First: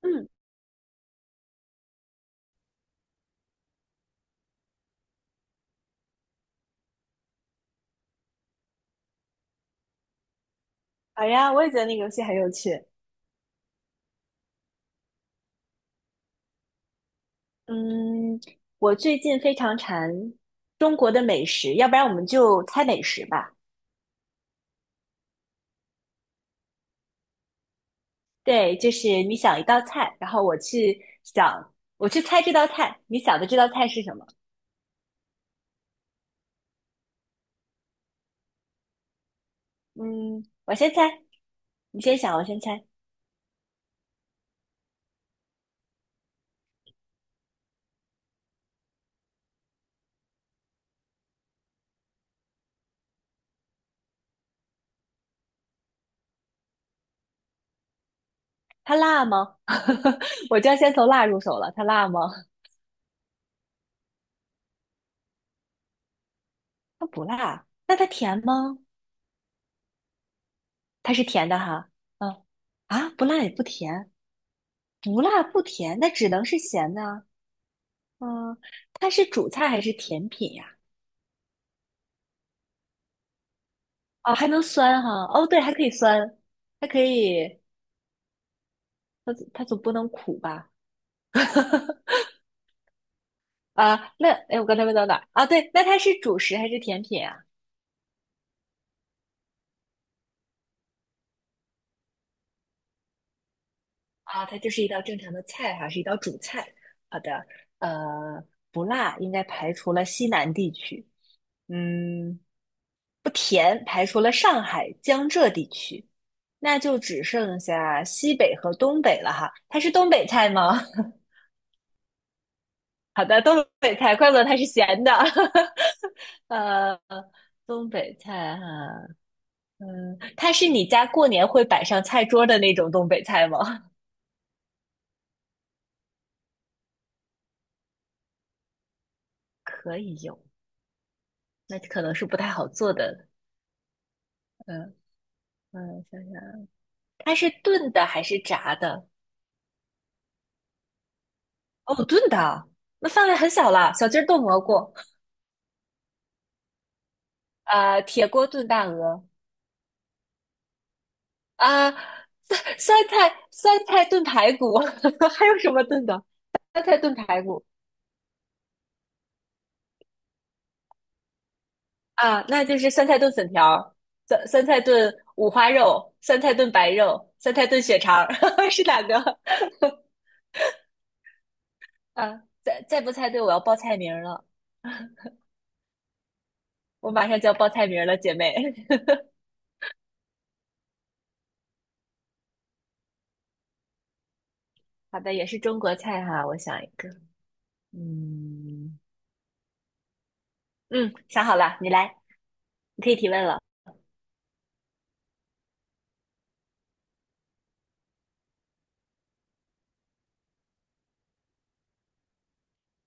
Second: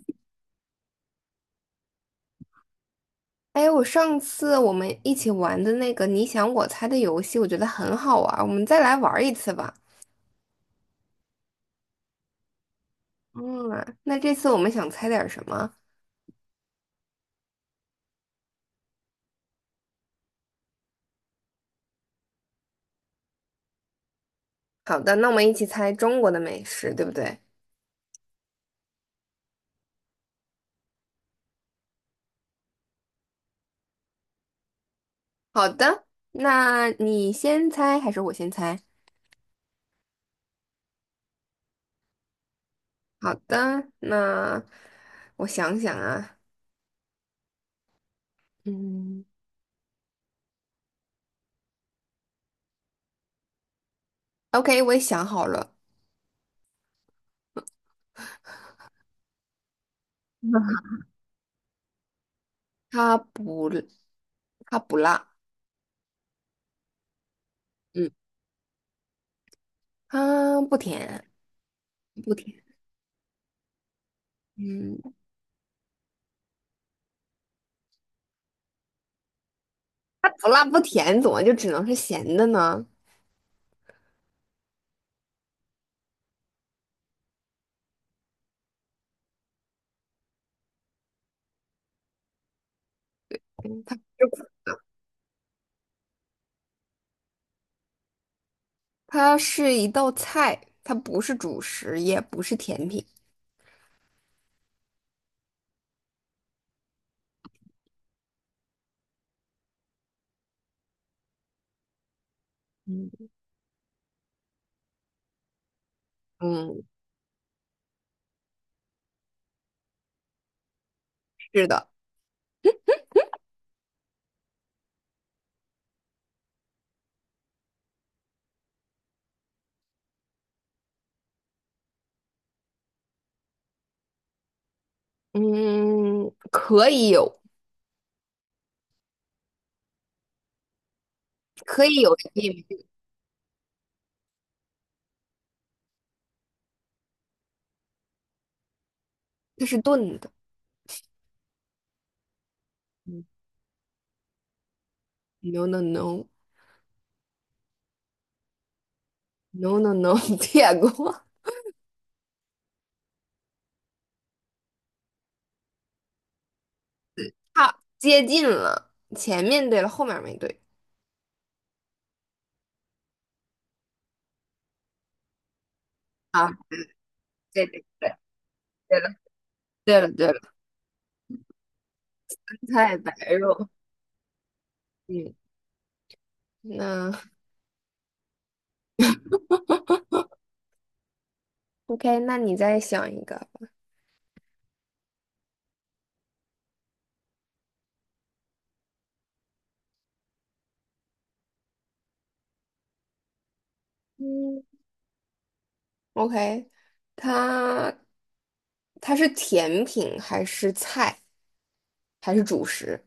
嗯，哎，我上次我们一起玩的那个你想我猜的游戏，我觉得很好玩儿，我们再来玩儿一次吧。好呀，我也觉得那个游戏很有趣。嗯，那这次我们想猜点儿什么？嗯，我最近非常馋中国的美食，要不然我们就猜美食吧。好的，那我们一起猜中国的美食，对不对？对，就是你想一道菜，然后我去想，我去猜这道菜，你想的这道菜是什么？好的，那你先猜还是我先猜？嗯，我先猜，你先想，我先猜。好的，那我想想啊，嗯，OK，我也想好了，它辣吗？我就要 先从辣入手了。它辣吗？它不，它不辣，它不辣。那它嗯，甜吗？它不它是甜，甜的哈。不嗯，甜，啊，不辣也不甜，嗯，不辣不甜，那只能是咸的啊。嗯，它是主菜还是它甜不品辣呀？不甜，怎么就只能是咸的呢？哦，还能酸哈？哦，对，还可以酸，它可以，它总不能苦吧？啊，那哎，我刚才问到哪儿？啊，对，那它是主食还是甜品啊？它是一道菜，它不是主食，也不是甜品。啊，它就是一道正常的菜哈，是一道主菜。好的，呃，不辣，应该排除了西南地区。嗯，嗯，不甜，排除了上海、江浙地区，那嗯，就只剩下西北和东北了哈。它是东北菜吗？是的，好的，东北菜，怪不得它是咸的。呃，东北菜哈、嗯，它是你家过年会摆上菜桌的那种东北菜吗？嗯，可以有，可以有，那可以可有，能是也不可太以好没有。做的。嗯嗯，想想，它是炖的还是炸的？它是炖的。哦，炖的啊那嗯 范围很小了。小鸡儿炖蘑菇，No no no 啊，铁锅炖大鹅，no no no，点过，啊，酸菜酸菜炖排骨，还有什么炖的？酸菜炖排骨。差接近了，前面对了，后面没对啊，那就是酸菜炖粉条酸菜炖五花肉，酸啊，菜炖白肉，酸对菜炖对血对，肠儿，是对哪了个？对了对了，啊，再菜再白不猜对，我要肉，报菜名儿了，嗯，我那 马上就要报菜名儿了，姐妹。OK，那你再想一个吧。好的，也是中国菜哈，我想一个，嗯嗯，想好了，你来，你可以提问了。嗯 OK，它它是甜品还是菜，还是主食？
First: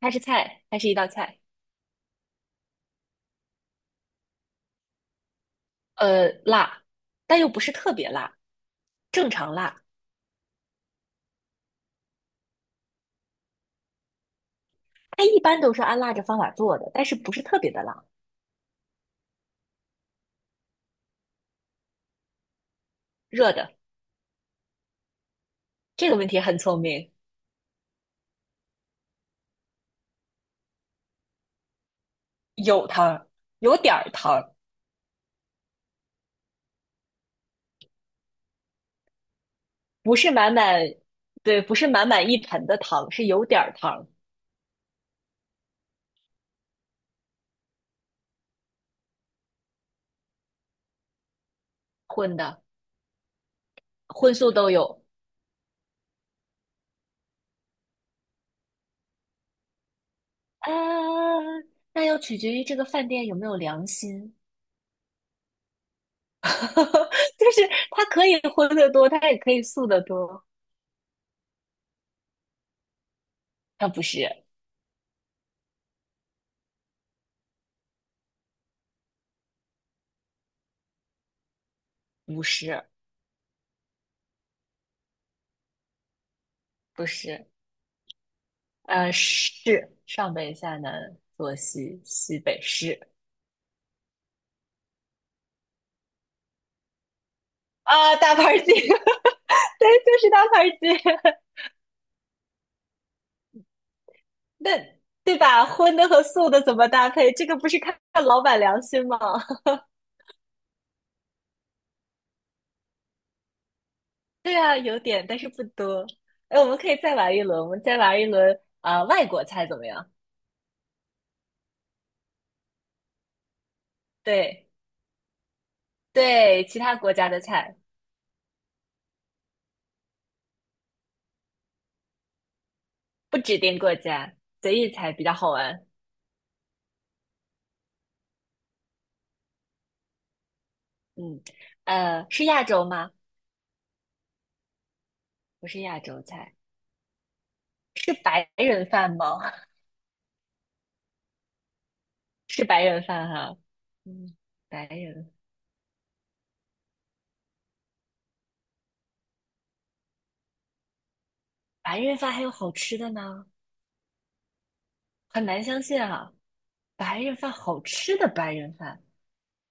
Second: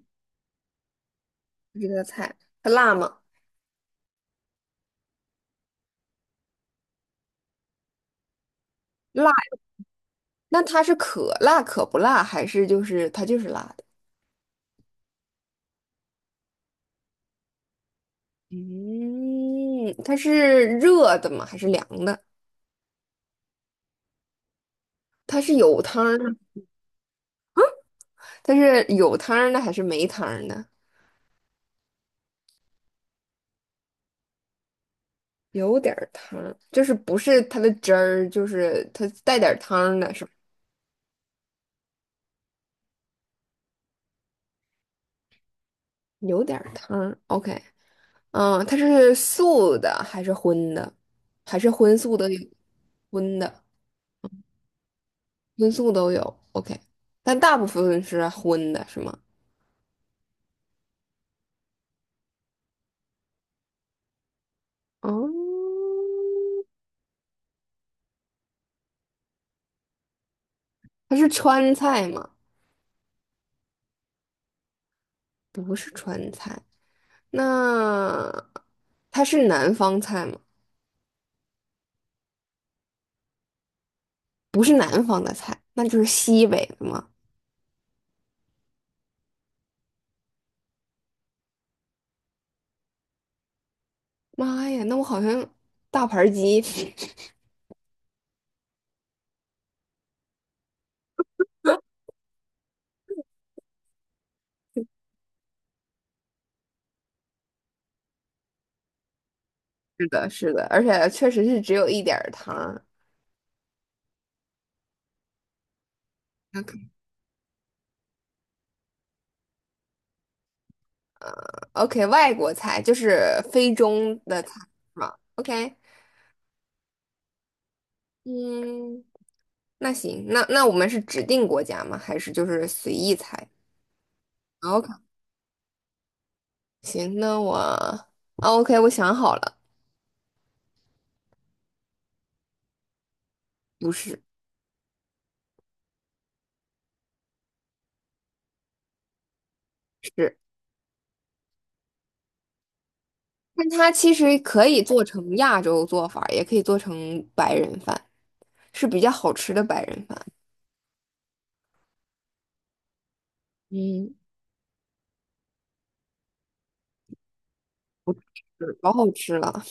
它是菜，它是一道菜，这个菜，它辣吗？辣，但又不是特别辣，正辣，常辣。那它是可辣可不辣，还是就是它就是辣的？它一般都是按辣着方法做的，但是不是特别的辣。嗯，它是热的吗？还是凉的？热的，它是有汤这个儿的问题很聪明。它是有汤儿的还是没汤儿的？有汤，有点儿糖，有点儿汤儿，就是不是它的汁儿，就是它带点儿汤儿的，不是吧？是满满，对，不是满满一盆的汤，是有点儿糖有点儿汤儿，OK。它是素的还是荤的？还是荤素都混有？的，荤的、荤素都有。荤素都有。OK，但大部分是荤的，是吗？啊，那要取决于这个饭店有没有良心，哦，就是它可以荤的多，它也可以素的多。它是川菜吗？啊，不是，那它是南方菜吗？不是，不是南方的菜，那就是西北的不吗？是，是上北下南，左西北是妈呀，那我好像大盘鸡。啊，大盘鸡，对，就是大盘鸡。那对吧？荤的和素的怎么搭配？这个不是看看老板良心吗？是的，是的，而且确实是只有一点儿糖儿。对啊，有点，但是不多。哎，我们再玩一轮啊、外国菜怎么样？呃 OK，外国菜就是非中的菜对是吗？OK，对，其他国家的菜，嗯，那行，那我们是指定国家吗？还是就是随意不猜指定国家，随？OK，意猜比较好玩。行，那我啊 OK，我想好了，嗯，呃，是亚洲吗？不是，不是亚洲菜，是白人饭吗？是，是白人饭哈、但它其嗯，实可以白做人成亚洲做法儿也可以做成白人饭，是比较好吃的白人饭。白人饭还有好吃的呢，嗯，很难相信啊。白人饭好吃的白人是老饭好吃了，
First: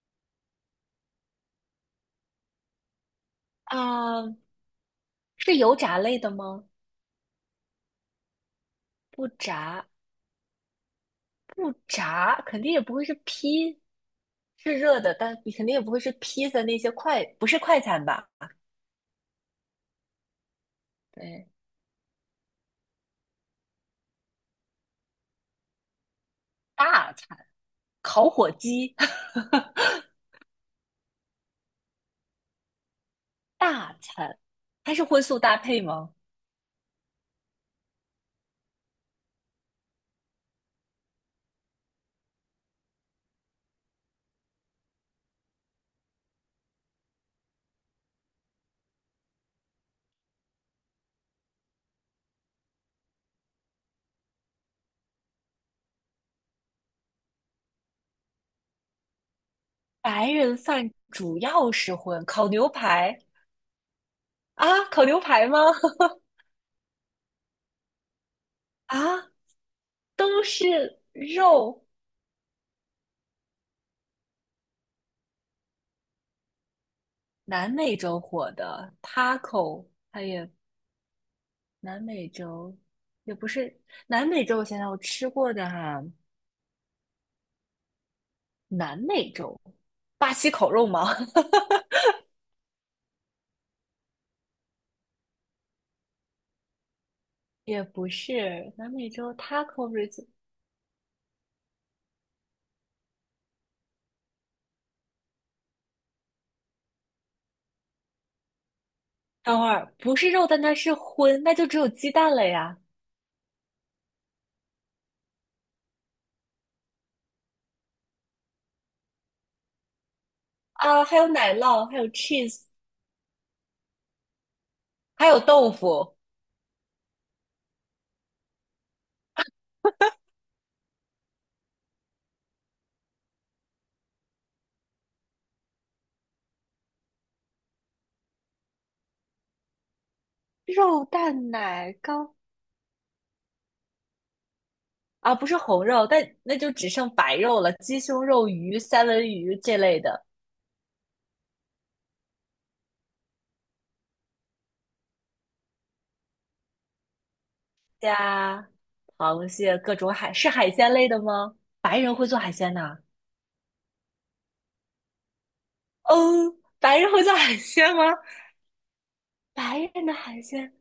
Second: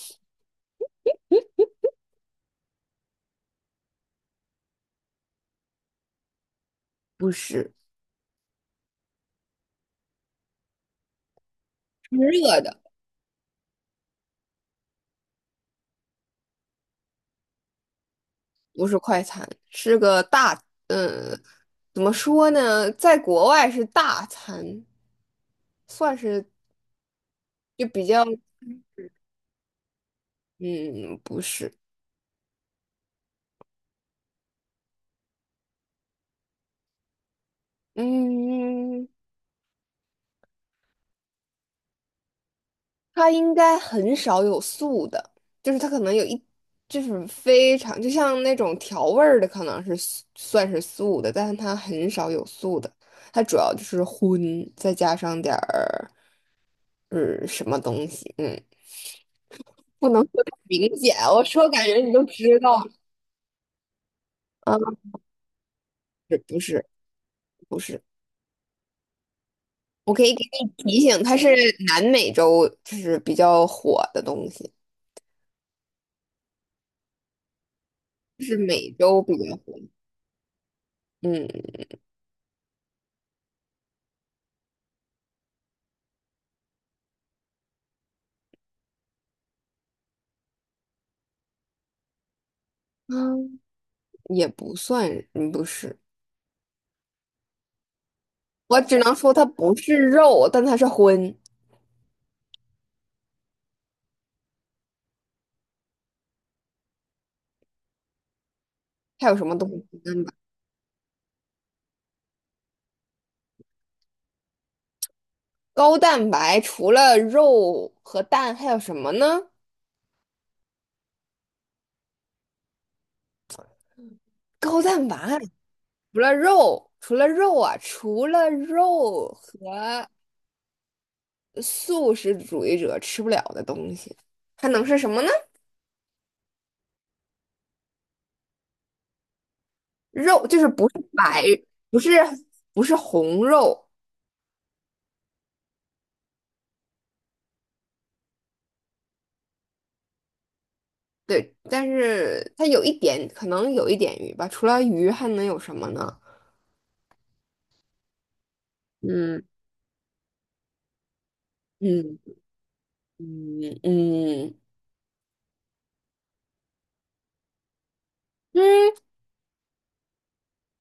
啊，是油炸类的吗？不是，不炸，不是炸，热肯定的。也不会是披，是热的，但你肯定也不会是披萨那些快，不是快餐吧？不是快餐，是个大，嗯，对，怎么说呢，在国外是大餐，算是大餐，就比较，烤火鸡，嗯，不是，大餐，它是荤素搭配吗？嗯，它应该很少有素的，就是它可能有一，就是非常，就像那种调味儿的，可能是素算是素的，但是它很少有素的，它主要就是荤，再加上点儿，嗯，什么东西，不能白说太人饭明显，主我说要感是觉你都荤，烤知牛道。排啊，啊，烤牛排吗？不是不是，啊，我可以给都你是提醒，它是肉。南美洲就是比较火的东西，南美洲就火是美的 洲比较火。taco，它也嗯南美洲也不是南美洲，我想想我吃过的哈、南美洲巴西烤肉吗？嗯也不算，嗯不是，也不是我南只美能洲 说它不 taco 是不是鸡？肉，但它是荤。还有什么等会东西儿高不蛋是白？肉，但它是荤，那就只有鸡蛋了呀。高蛋白除了肉和蛋还有什么呢？啊，还有奶酪，还有 cheese，高蛋白还有豆腐，除了肉和素食主义者吃不了的东西，还能是什么呢？肉就是不是肉白，蛋奶不是糕不是红肉，啊，不是红肉，但那就只剩白肉了，鸡胸肉、鱼、三文鱼这类的，对，但是它有一点，可能有一点鱼吧。除了鱼，还能有什么呢？加嗯螃蟹，各种海，是海鲜类的吗？白人嗯会做海鲜呐、嗯嗯嗯，白人会做海鲜吗？嗯，白人的海鲜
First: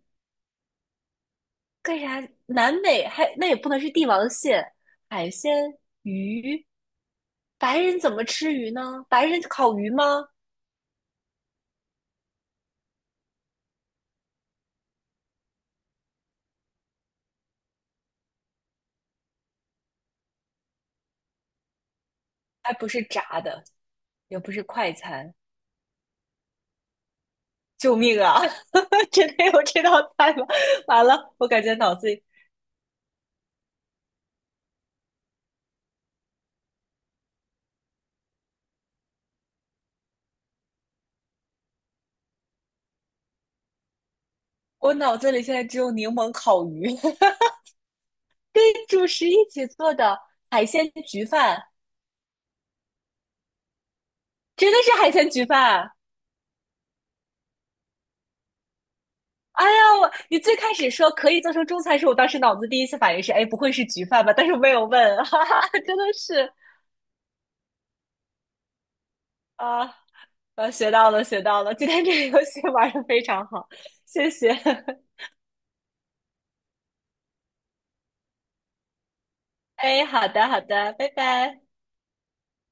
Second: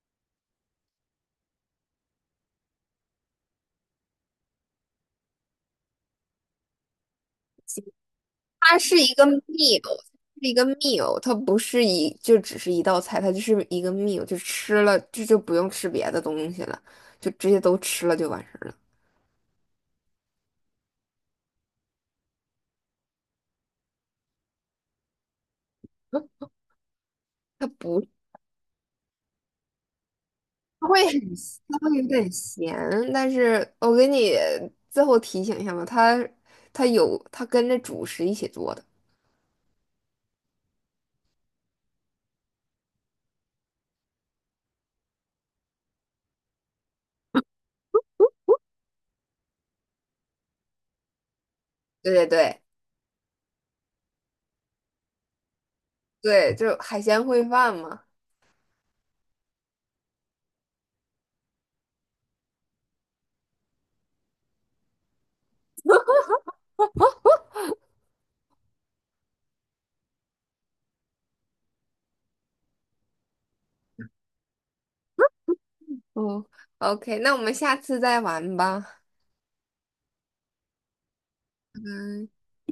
干啥？南美还那也不能是帝王蟹，海鲜鱼，白人怎么吃鱼它是呢？一个 白人烤鱼 meal，吗？它不是一就只是一道菜，它就是一个 meal，就吃了这就不用吃别的东西了，就直接都吃了就完事儿了。还不是炸的，也不是快餐。嗯它救不命啊！真的有这道菜吗？它会完很，了，我感觉它脑会有子里，点咸，但是我给你最后提醒一下吧，它跟着主食一起做的，我脑子里现在只有柠檬烤鱼，跟主食一起做的海鲜焗饭，对对对真的是海鲜焗饭。对，就海鲜烩饭嘛。哎呀，我你最开始说可以做成中餐时，我当时脑子第一次反应是，哎，不会是焗饭吧？但是我没有问，哈哈，真的是啊，学到了，学到了，今天这个游戏玩的非常好，谢谢。嗯，OK，那我们下次再玩吧。哎，好的，好的，拜拜。嗯。